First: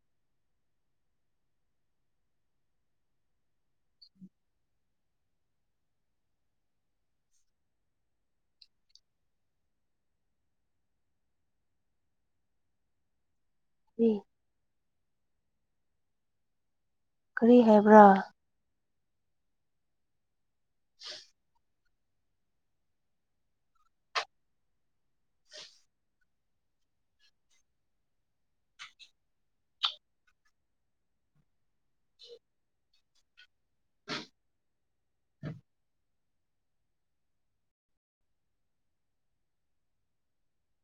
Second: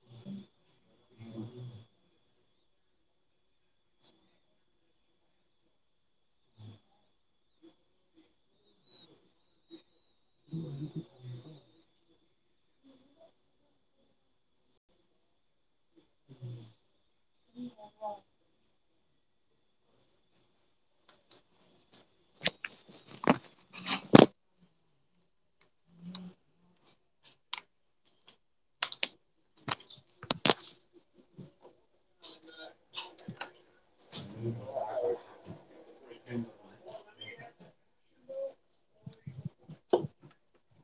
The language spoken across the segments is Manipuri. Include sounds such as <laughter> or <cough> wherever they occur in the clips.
<unintelligible> <inaudible> <inaudible> <unintelligible> ꯀꯔꯤ ꯍꯥꯏꯕ꯭ꯔꯥ꯫ <unintelligible> <inaudible>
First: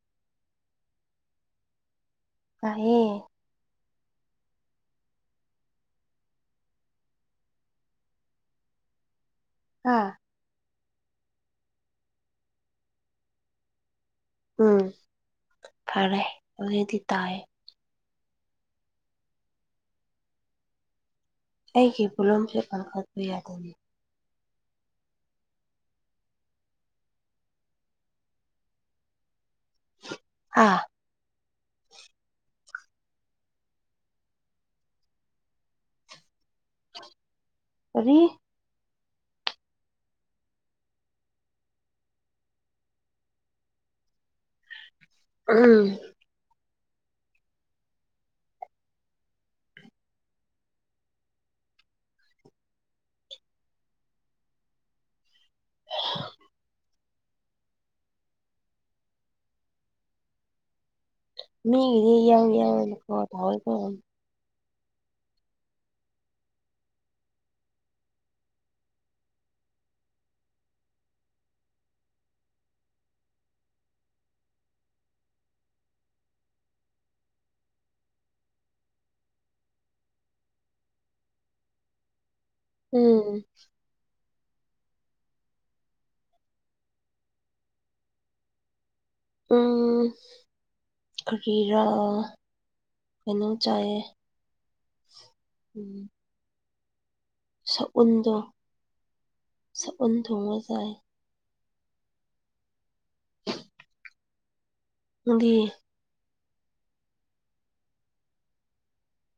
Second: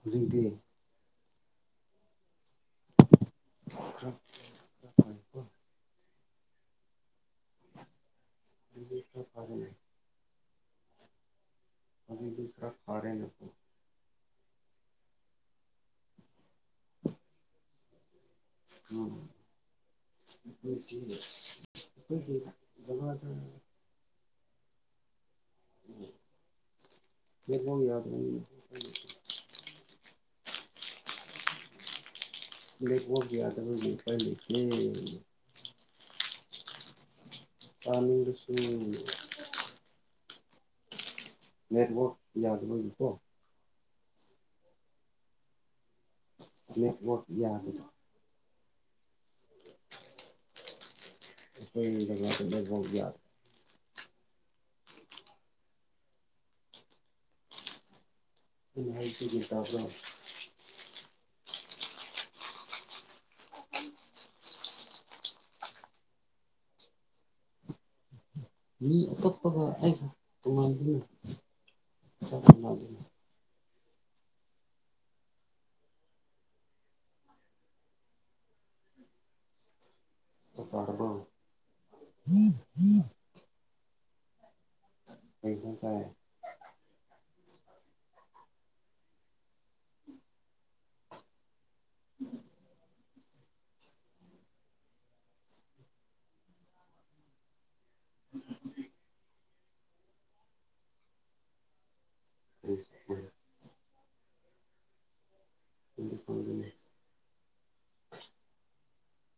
ꯍꯧꯖꯤꯛꯗꯤ꯫ ꯇꯥꯌꯦ꯫ ꯈꯔ ꯈꯔ ꯐꯔꯦꯀꯣ <inaudible> ꯍꯥꯥ꯫ <inaudible> ꯎꯝ ꯐꯔꯦ ꯍꯧꯖꯤꯛꯗꯤ ꯇꯥꯑꯦ꯫ ꯎꯝ <inaudible> ꯑꯩꯒꯤ ꯑꯩꯈꯣꯏꯒꯤ ꯄꯨꯂꯨꯝꯁꯦ ꯄꯟꯈꯠꯄ ꯖꯒꯥꯗ ꯅꯦꯠꯋꯥꯛ ꯌꯥꯗꯣꯏꯅꯤ꯫ <inaudible> <unintelligible> ꯍꯥ꯫ ꯅꯦꯠꯋꯛ ꯌꯥꯗꯕꯒꯤ ꯎꯄꯥꯏ ꯂꯩꯠ꯭ꯔꯦ꯫ ꯀꯔꯤ <inaudible> ꯅꯦꯠꯋꯔꯛ ꯌꯥꯎꯗꯕꯒꯤꯀꯣ꯫ <unintelligible> ꯅꯦꯠꯋꯛ ꯌꯥꯗꯕ <inaudible> <inaudible> ꯃꯤꯒꯤꯗꯤ <inaudible> ꯃꯤ ꯑꯇꯣꯞꯄꯒ ꯑꯩꯒ ꯇꯣꯉꯥꯟꯕꯅꯤ <inaudible> ꯆꯥꯛ ꯆꯔꯕꯣ ꯎꯝ ꯀꯩꯁꯟ ꯆꯥꯏ ꯎꯝ ꯀꯔꯤꯔ ꯀꯩꯅꯣ ꯆꯥꯌꯦ ꯎꯝ ꯁꯎꯟꯗꯣ ꯁꯎꯟ ꯊꯣꯡꯕ ꯆꯥꯏ ꯎꯝ ꯅꯪꯗꯤ ꯑꯗꯨ ꯐꯪꯖꯅꯦ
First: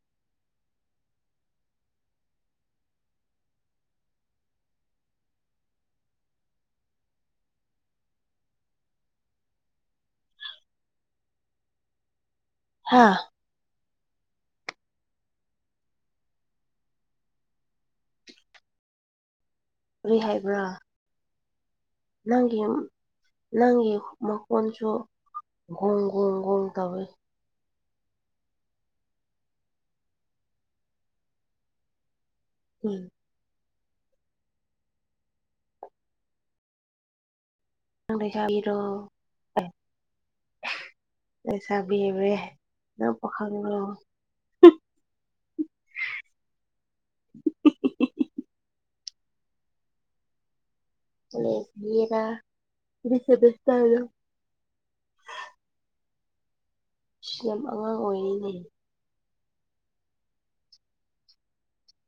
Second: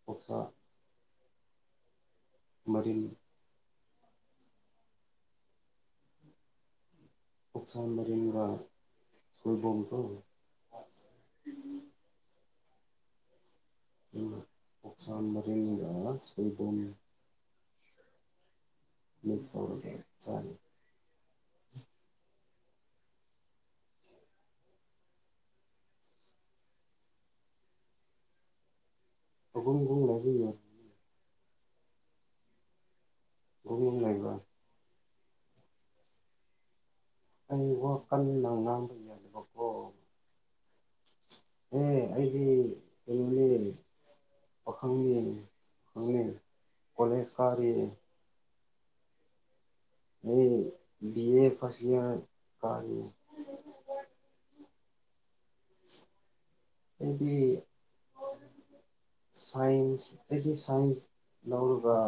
ꯑꯣꯛꯁꯥ ꯃꯔꯤꯜ ꯑꯣꯛꯁꯥ ꯃꯔꯤꯜꯒ <inaudible> ꯍꯥꯥ ꯑꯣꯛꯁꯥ ꯃꯔꯤꯜꯒ ꯁꯣꯏꯕꯨꯝ ꯃꯤꯛꯁ ꯇꯧꯔ ꯀ꯭ꯔꯤ ꯍꯥꯏꯕ꯭ꯔꯥ ꯅꯪꯒꯤ ꯅꯪꯒꯤ ꯃꯈꯣꯟꯁꯨ ꯒꯣꯡ ꯒꯣꯡ ꯒꯣꯡ ꯇꯧꯋꯤ ꯑꯒꯨꯡ ꯒꯨꯡꯂꯕꯤ ꯎꯝ <inaudible> ꯂꯩꯕ ꯑꯩ ꯍꯣ ꯄꯩꯁꯥ ꯄꯤꯔꯣ ꯑꯦ ꯑꯩꯗꯤ ꯂꯩꯁꯥꯕꯤꯔꯦ ꯅꯪ ꯀꯩꯅꯣꯅꯦ ꯄꯥꯈꯪꯂꯣ ꯄꯈꯪꯒꯤ ꯈꯪꯅꯤ ꯀꯣꯂꯦꯖ ꯀꯥꯔꯤ ꯍꯦ ꯍꯜꯂꯣ <inaudible> ꯑꯗꯨꯗꯤ ꯏꯁ ꯌꯥꯝ ꯑꯉꯥꯡ ꯑꯣꯏꯔꯤꯅꯦ ꯁꯥꯏꯟꯁ ꯑꯩꯒꯤ ꯁꯥꯏꯟꯁ ꯂꯧꯔꯒ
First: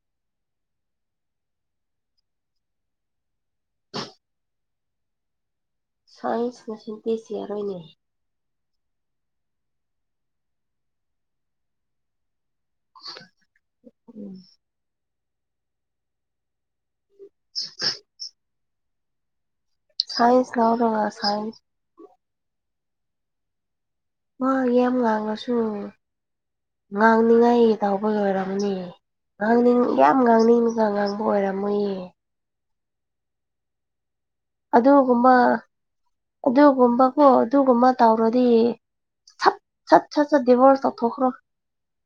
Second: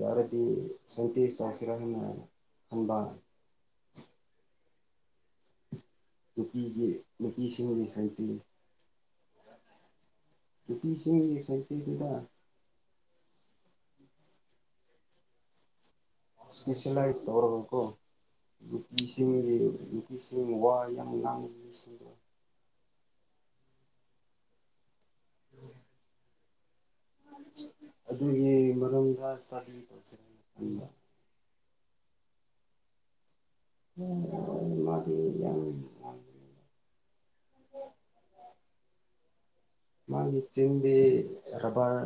ꯌꯥꯔꯗꯤ ꯁꯥꯏꯟꯇꯤꯁ ꯇꯥꯁꯤꯔ ꯍꯥꯏꯅ ꯈꯟꯕ ꯁꯥꯏꯟꯁꯅ ꯅꯨꯄꯤꯒꯤ ꯁꯦꯟꯇꯦꯛꯁ ꯌꯥꯔꯣꯏꯅꯦ ꯅꯨꯄꯤꯁꯤꯡꯒꯤ ꯁꯥꯏꯠꯇꯒꯤ ꯅꯨꯄꯤꯁꯤꯡꯒꯤ ꯁꯥꯏꯠꯇꯁꯤꯗ ꯎꯝ ꯏꯁꯄꯦꯁꯦꯂꯥꯏꯁ ꯇꯧꯔꯕꯀꯣ ꯅꯨꯄꯤꯁꯤꯡꯒꯤ ꯅꯨꯄꯤꯁꯤꯡ ꯁꯥꯏꯟꯁ ꯋꯥ ꯌꯥꯝ ꯂꯧꯔꯒ ꯉꯥꯡꯕ ꯁꯥꯏꯟꯁ ꯃꯤꯁꯤꯡꯗꯣ ꯃꯥ ꯌꯥꯝ ꯉꯥꯡꯉꯁꯨ <inaudible> ꯉꯥꯡꯅꯤꯡꯉꯥꯏ ꯇꯥꯎꯕꯒꯤ ꯑꯗꯨꯒꯤ ꯑꯣꯏꯔꯝꯃꯅꯤ ꯃꯔꯝꯗ ꯏꯁꯇꯗꯤ ꯉꯥꯡꯅꯤꯡ ꯌꯥꯝ ꯇꯧꯁꯤꯔꯅ ꯉꯥꯡꯅꯤꯡꯉꯒ ꯈꯟꯕ ꯉꯥꯡ ꯕ ꯑꯣꯏꯔꯝꯃꯣꯏꯌꯦ ꯎ ꯃꯥꯗꯤ ꯑꯗꯨꯒꯨꯝꯕ ꯌꯥꯝ ꯉꯥꯡꯕꯅꯦꯕ ꯑꯗꯨꯒꯨꯝꯕꯀꯣ ꯑꯗꯨꯒꯨꯝꯕ ꯇꯧꯔꯗꯤ ꯁꯠ ꯁꯠ ꯁꯠ ꯁꯠ ꯗꯦꯕꯣꯔꯁ ꯇꯧꯊꯣꯛꯈ꯭ꯔꯣ ꯔꯕꯥꯔ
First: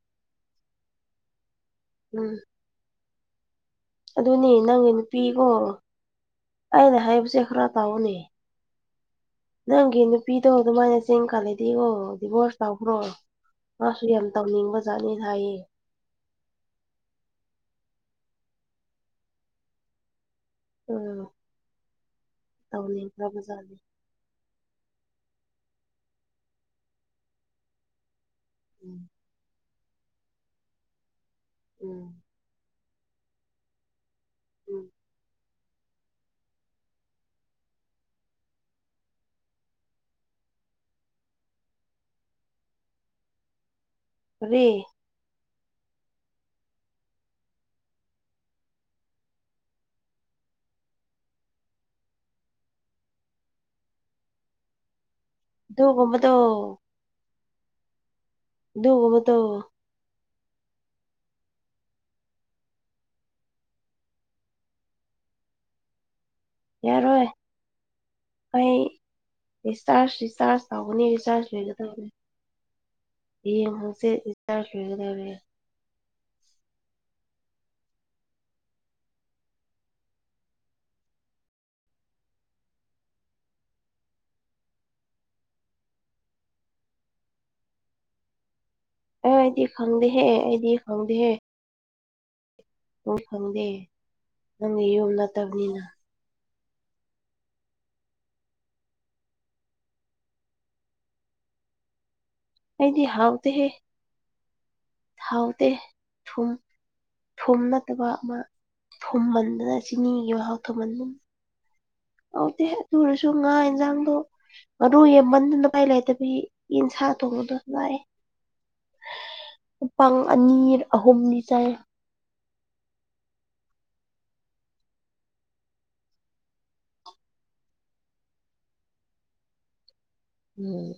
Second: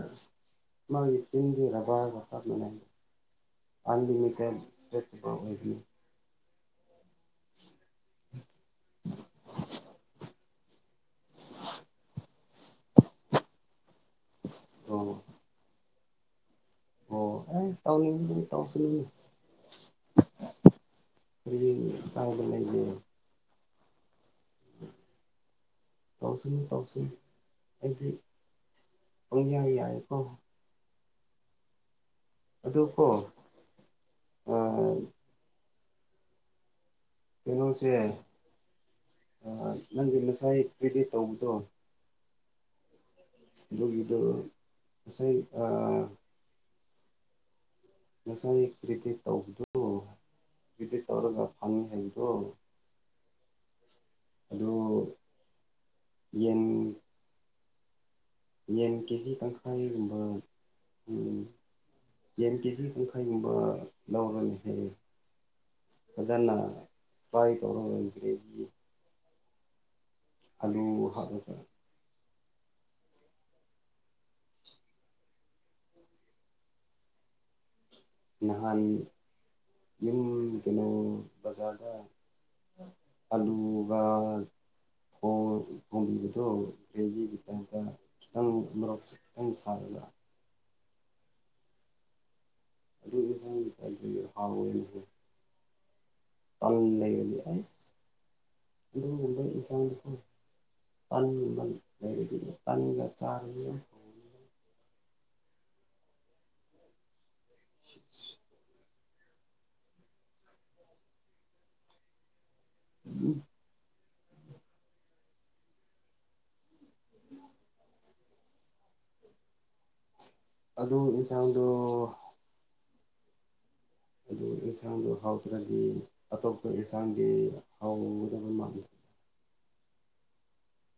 ꯃꯥꯒꯤ ꯆꯤꯟꯗꯤ ꯔꯕꯥꯔꯒ ꯎꯝ ꯆꯞ ꯃꯥꯟꯅꯩ ꯑꯗꯨꯅꯦ ꯑꯟꯂꯤꯃꯤꯇꯦꯠ ꯅꯪꯒꯤ ꯏꯁꯇ꯭ꯔꯦꯆꯦꯕꯜ ꯅꯨꯄꯤꯀꯣ ꯑꯣꯏꯕꯅꯤ ꯑꯩꯅ ꯍꯥꯏꯕꯁꯦ ꯈꯔ ꯇꯥꯎꯅꯦ <inaudible> ꯅꯪꯒꯤ ꯅꯨꯄꯤꯗꯣ ꯑꯗꯨꯃꯥꯏꯅ ꯆꯤꯟ ꯀꯜꯂꯗꯤ ꯀꯣ ꯗꯤꯚꯣꯔꯁ ꯇꯧꯈ꯭ꯔꯣ ꯃꯥꯁꯨ ꯌꯥꯝ ꯇꯧꯅꯤꯡꯕꯖꯥꯠꯅꯤ ꯑꯣ ꯍꯥꯏꯌꯦ ꯑꯣ ꯑꯦ ꯇꯧꯅꯤꯡꯕꯗꯤ ꯇꯧꯁꯅꯨ ꯎ ꯀꯔꯤ ꯀꯥꯏꯕ ꯂꯩꯒꯦ ꯇꯧꯅꯤꯡꯈ꯭ꯔꯕꯖꯥꯠꯅꯤ ꯇꯧꯁꯅꯨ ꯇꯧꯁꯅꯨ ꯑꯩꯗꯤ ꯎꯝ ꯄꯪꯌꯥ ꯌꯥꯏ ꯀꯣ ꯎꯝ ꯑꯗꯨꯀꯣ ꯎꯝ ꯀꯩꯅꯣꯁꯦ ꯅꯪꯒꯤ ꯉꯁꯥꯏ ꯀ꯭ꯔꯤꯗꯤꯠ ꯇꯧꯕꯗꯣ ꯑꯗꯨꯒꯤꯗꯣ ꯀꯔꯤ ꯉꯁꯥꯏ ꯑꯥ ꯉꯁꯥꯏ ꯏꯗꯤꯠ ꯇꯧꯕꯗꯣ ꯏꯗꯤꯠ ꯇꯧꯔꯒ ꯐꯅꯤ ꯍꯥꯏꯕꯗꯨ ꯑꯗꯨ ꯑꯗꯨꯒꯨꯝꯕꯗꯣ ꯌꯦꯟ ꯌꯦꯟ ꯀꯦꯖꯤ ꯑꯗꯨꯒꯨꯝꯕꯗꯣ ꯇꯪꯈꯥꯏꯒꯨꯝꯕ ꯎꯝ ꯌꯦꯟ ꯀꯦꯖꯤ ꯇꯪꯈꯥꯏꯒꯨꯝꯕ ꯂꯧꯔꯅꯤ ꯍꯥꯏꯌꯦ ꯐꯖꯟꯅ <unintelligible> ꯌꯥꯔꯣꯏ <unintelligible> ꯑꯩ ꯔꯤꯆꯥꯔꯖ ꯔꯤꯆꯥꯔꯖ ꯇꯧꯒꯅꯤ ꯍꯥꯞꯂꯒ ꯔꯤꯆꯥꯔꯖ ꯂꯣꯏꯒꯗꯧꯔꯦ ꯌꯦ ꯍꯪꯁꯤꯠ ꯔꯤꯆꯥꯔꯖ ꯂꯣꯏꯒꯗꯧꯔꯦ ꯅꯍꯥꯟ ꯌꯨꯝ ꯀꯩꯅꯣ ꯕꯖꯥꯔꯗ ꯑꯂꯨꯒ ꯀꯣꯕꯤꯒꯗꯣ <unintelligible> ꯇꯥꯏꯞꯇ ꯈꯤꯇꯪ ꯑꯃꯔꯛ ꯑꯦ ꯑꯩꯗꯤ ꯈꯪꯗꯦꯍꯦ ꯑꯩꯗꯤ ꯈꯪꯗꯦꯍꯦ ꯑꯗꯨ ꯈꯪꯗꯦ ꯏꯟꯁꯥꯡꯒꯤ ꯇꯥꯏꯞꯇ ꯅꯪꯒꯤ ꯍꯥꯎꯋꯦꯅꯦꯍꯦ ꯌꯨꯝ ꯅꯠꯇꯕꯅꯤꯅ <unintelligible> <unintelligible> ꯑꯗꯨꯒꯨꯝꯕ ꯏꯟꯁꯥꯡꯗꯨꯀꯣ <unintelligible> <unintelligible> ꯑꯩꯗꯤ ꯍꯥꯎꯇꯦ ꯆꯥꯔꯗꯤ ꯍꯦ ꯌꯥꯝ ꯍꯥꯎꯇꯦ ꯊꯨꯝ ꯊꯨꯝ ꯅꯠꯇꯕ ꯑꯃ ꯊꯨꯝꯃꯟꯗꯅ ꯆꯤꯅꯤꯒꯤ ꯃꯍꯥꯎ ꯊꯨꯝꯃꯟꯗ ꯍꯥꯎꯇꯦꯍꯦ ꯑꯗꯨ ꯑꯣꯏꯔꯁꯨ ꯉꯥ ꯏꯟꯖꯥꯡꯗꯣ ꯑꯗꯨ ꯌꯦꯟꯃꯟꯗꯅ ꯎꯄꯥꯏ ꯂꯩꯇꯕꯒꯤ ꯌꯦꯟꯁꯥ ꯊꯣꯡꯕꯗꯣ ꯂꯥꯏꯌꯦ ꯃꯄꯪ ꯑꯅꯤ ꯑꯗꯨ ꯑꯍꯨꯝꯅꯤ ꯏꯟꯁꯥꯡꯗꯣ ꯆꯥꯏ ꯑꯗꯨ ꯑꯦꯟꯁꯥꯡꯗꯣ ꯍꯥꯎꯇ꯭ꯔꯗꯤ ꯑꯇꯣꯞꯄ ꯌꯦꯟꯁꯥꯡꯗꯤ ꯍꯥꯎꯒꯗꯕ ꯃꯥꯟꯗꯦ ꯎꯝ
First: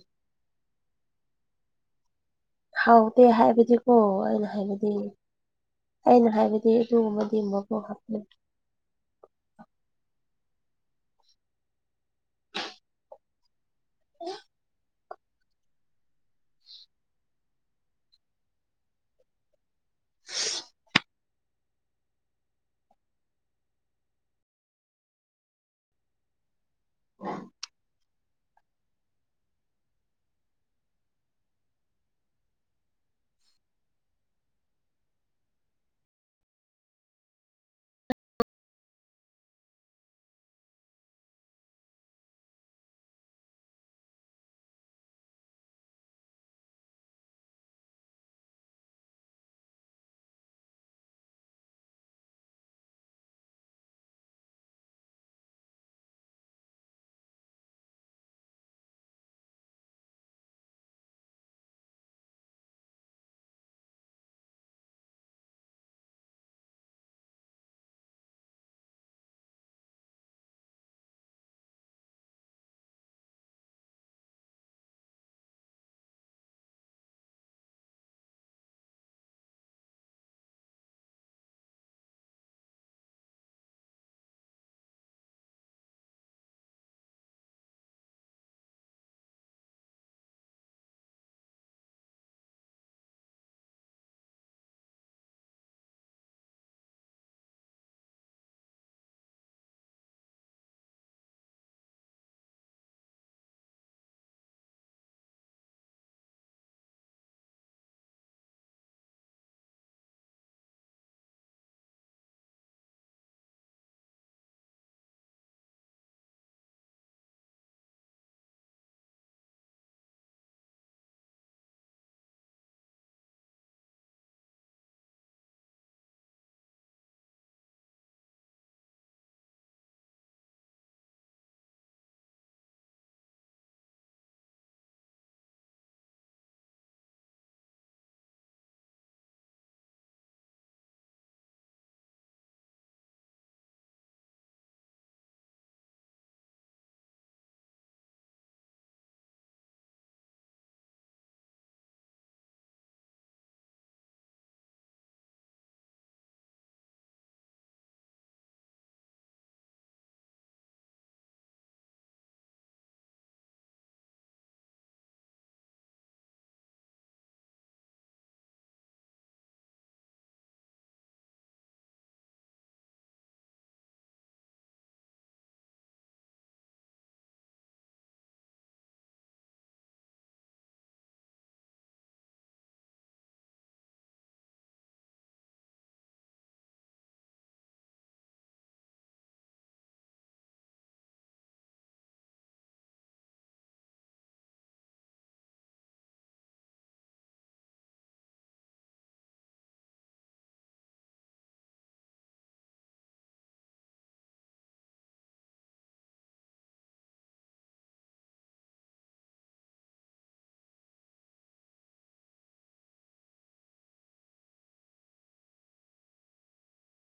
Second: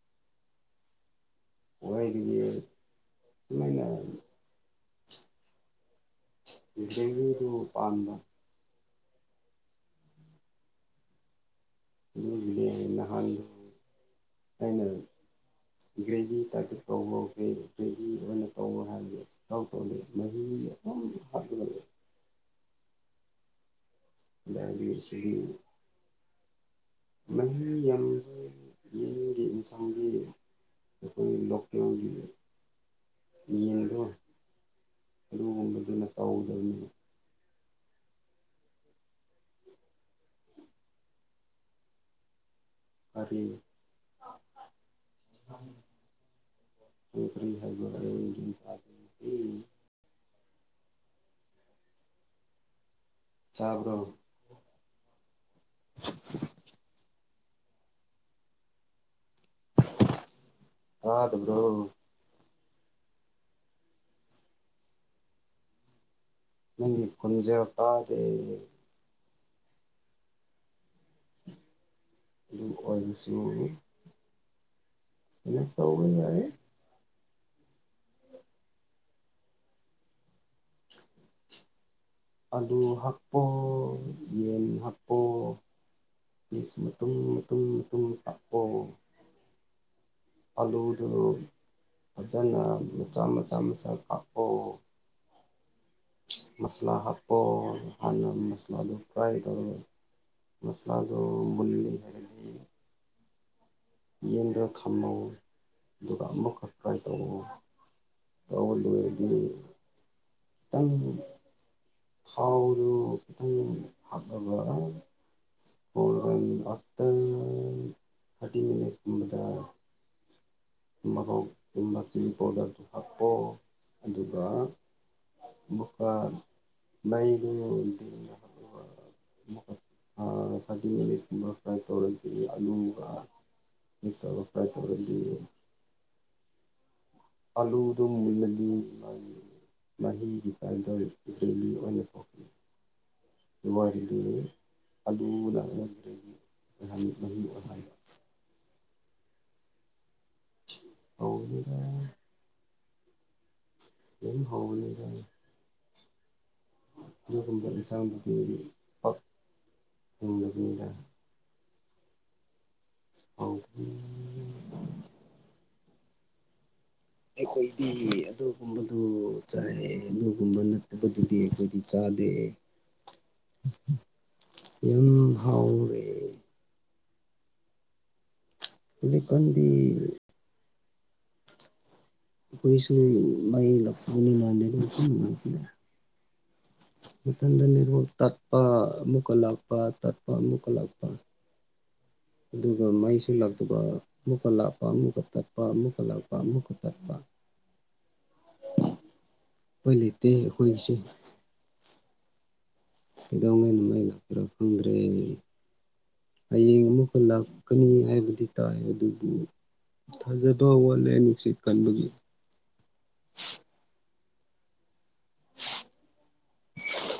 ꯈ꯭ꯋꯥꯏꯗꯒꯤ ꯍꯥꯎꯇꯦ ꯍꯥꯏꯕꯗꯤꯀꯣ ꯑꯩꯅ ꯍꯥꯏꯕꯗꯤ ꯑꯩꯅ ꯍꯥꯏꯕꯗꯤ ꯑꯗꯨꯒꯨꯝꯕꯗꯤ ꯒ꯭ꯔꯦꯚꯤꯗꯨ ꯃꯕꯨꯨ ꯄꯥꯝꯕ ꯍꯥꯞꯄꯦ ꯑꯗꯨꯒꯤꯅꯦ ꯅꯍꯥꯟꯗꯨ ꯑꯩꯅ ꯒ꯭ꯔꯦꯚꯤ ꯇꯥꯀꯦꯠ ꯇꯧꯋꯣ ꯒ꯭ꯔꯦꯚꯤ ꯑꯣꯏꯅ ꯇꯧꯕ ꯍꯥꯏꯕꯅꯦ ꯇꯧ ꯇꯧꯔ ꯃꯍꯤ ꯑꯗꯨꯝ ꯍꯥꯞꯂꯩꯌꯦ <unintelligible> <unintelligible> ꯃꯍꯤ ꯌꯥꯝꯕ ꯌꯦꯟꯒꯤ ꯌꯦꯟꯁꯥꯡꯒꯤ <unintelligible> ꯂꯣꯀꯦꯜꯒꯤ ꯂꯩ ꯌꯦꯡꯗꯣ ꯑꯗꯨꯒꯨꯝꯕꯗꯨꯅ ꯇꯧꯗꯕꯅꯤ ꯐꯔꯦ ꯅꯔꯤ ꯍꯥꯏꯕ ꯑꯩꯒꯤ ꯇꯕ꯭ꯔꯣ꯫ <unintelligible> ꯇꯗꯕ꯭ꯔꯣ꯫ ꯅꯒꯤ ꯈꯣꯟꯖꯦꯜ ꯇꯗꯦ꯫ ꯑꯗꯨ ꯑꯣꯏꯕꯁꯨ ꯑꯗꯨꯅ ꯇꯧꯕ ꯌꯥꯏ ꯑꯂꯨ ꯍꯞꯄꯣ ꯌꯦꯟ ꯍꯞꯄꯣ꯫ ꯄꯤꯁ ꯃꯇꯨꯡ ꯃꯇꯨꯡ ꯃꯇꯨꯡꯨ ꯀꯥꯛꯑꯣ ꯑꯥꯂꯨꯗꯨ ꯐꯖꯅ ꯃꯆꯥ ꯃꯆꯥ ꯃꯆꯥ ꯀꯥꯛꯑꯣ꯫ ꯃꯁꯂꯥ ꯍꯥꯞꯄꯣ ꯍꯥꯟꯅ ꯃꯁꯂꯥꯗꯨ ꯐ꯭ꯔꯥꯏ ꯇꯧꯔꯒ꯫ ꯃꯁꯂꯥꯗꯣ ꯃꯨꯜꯂꯤ ꯍꯥꯏꯔꯗꯤ꯫ ꯌꯦꯟꯗꯣ ꯊꯝꯃꯣ ꯑꯗꯨꯒ ꯑꯃꯨꯛꯈꯛ ꯐꯔꯥꯏ ꯇꯧꯎ ꯇꯧ ꯂꯣꯏꯔꯗꯤ ꯇꯪ ꯊꯥꯎꯗꯨ ꯈꯤꯇꯪ ꯍꯥꯞꯂꯒ <unintelligible> ꯉꯥꯛꯇꯪ <unintelligible> ꯅꯦꯁꯀꯨꯝꯕꯗ ꯃꯍꯣꯛꯀꯨꯝꯕ ꯆꯤꯂꯤ ꯄꯥꯎꯗꯔꯗꯨ ꯍꯥꯞꯄꯣ ꯑꯗꯨꯒ ꯑꯃꯨꯛꯀ ꯃꯩꯗꯣ <unintelligible> ꯀꯒ ꯁꯨꯔ ꯐ꯭ꯔꯥꯏ ꯇꯧꯔꯇꯅꯤ ꯑꯜꯂꯨꯒ ꯃꯤꯛꯁꯔꯕ ꯄ꯭ꯔꯥꯏ ꯇꯧꯔꯗꯤ ꯑꯥꯂꯨꯗꯨ ꯃꯨꯜꯂꯗꯤ ꯃꯍꯤꯒꯤ ꯇꯥꯟꯗ ꯒ꯭ꯔꯤꯃꯤ ꯑꯣꯏꯅ ꯊꯣꯛꯈꯤ ꯋꯥꯔꯤꯗꯤ ꯑꯂꯨ <unintelligible> ꯇꯧꯗꯦꯗ ꯑꯗꯨꯝ ꯍꯧꯕꯅꯤꯗ꯫ ꯑꯗꯨꯒꯨꯝꯕ ꯏꯁꯥꯡꯗꯨꯗꯤ ꯄꯥꯛ ꯌꯨꯝꯂꯕꯅꯤꯅ ꯍꯧꯗꯤ ꯑꯩꯈꯣꯏꯗꯤ ꯑꯗꯨꯒꯨꯝꯕꯗꯨ ꯆꯥꯏ ꯑꯗꯨꯒꯨꯝꯕ ꯅꯠꯇꯕꯗꯨꯗꯤ ꯑꯩꯈꯣꯏꯗꯤ ꯆꯥꯗꯦ꯫ ꯌꯨꯝ ꯍꯥꯎꯔꯦ꯫ ꯍꯧꯖꯤꯛ ꯀꯟꯗꯤ꯫ ꯑꯈꯣꯏꯁꯨ ꯃꯩ <unintelligible> ꯃꯊꯟꯗ ꯅꯦꯠꯋꯥꯛ ꯇꯠꯄ ꯑꯃꯨꯛꯀ ꯂꯥꯛꯄ ꯇꯠꯄ ꯑꯃꯨꯛꯀ ꯂꯥꯛꯄ ꯑꯗꯨꯒ ꯃꯩꯁꯨ ꯂꯥꯛꯇꯕ ꯑꯃꯨꯛꯀ ꯂꯥꯛꯄ ꯑꯃꯨꯛꯀ ꯇꯠꯄ ꯑꯃꯨꯛꯀ ꯂꯥꯛꯄ ꯑꯃꯨꯛꯀ ꯇꯠꯄ ꯑꯨꯄꯥꯏ ꯂꯩꯇꯦ ꯑꯩꯈꯣꯏꯒꯤꯁꯦ ꯀꯩꯗꯧꯉꯩ ꯃꯩ ꯂꯥꯛꯇꯔ ꯈꯪꯗ꯭ꯔꯦ ꯍꯌꯦꯡ ꯑꯃꯨꯛꯀ ꯂꯥꯛꯀꯅꯤ ꯍꯥꯏꯕꯗꯤ ꯇꯥꯏ ꯑꯗꯨꯕꯨ ꯊꯥꯖꯕ ꯋꯥꯠꯂꯦ ꯅꯨꯡꯁꯤꯠ ꯀꯟꯕꯒꯤ꯫ <unintelligible>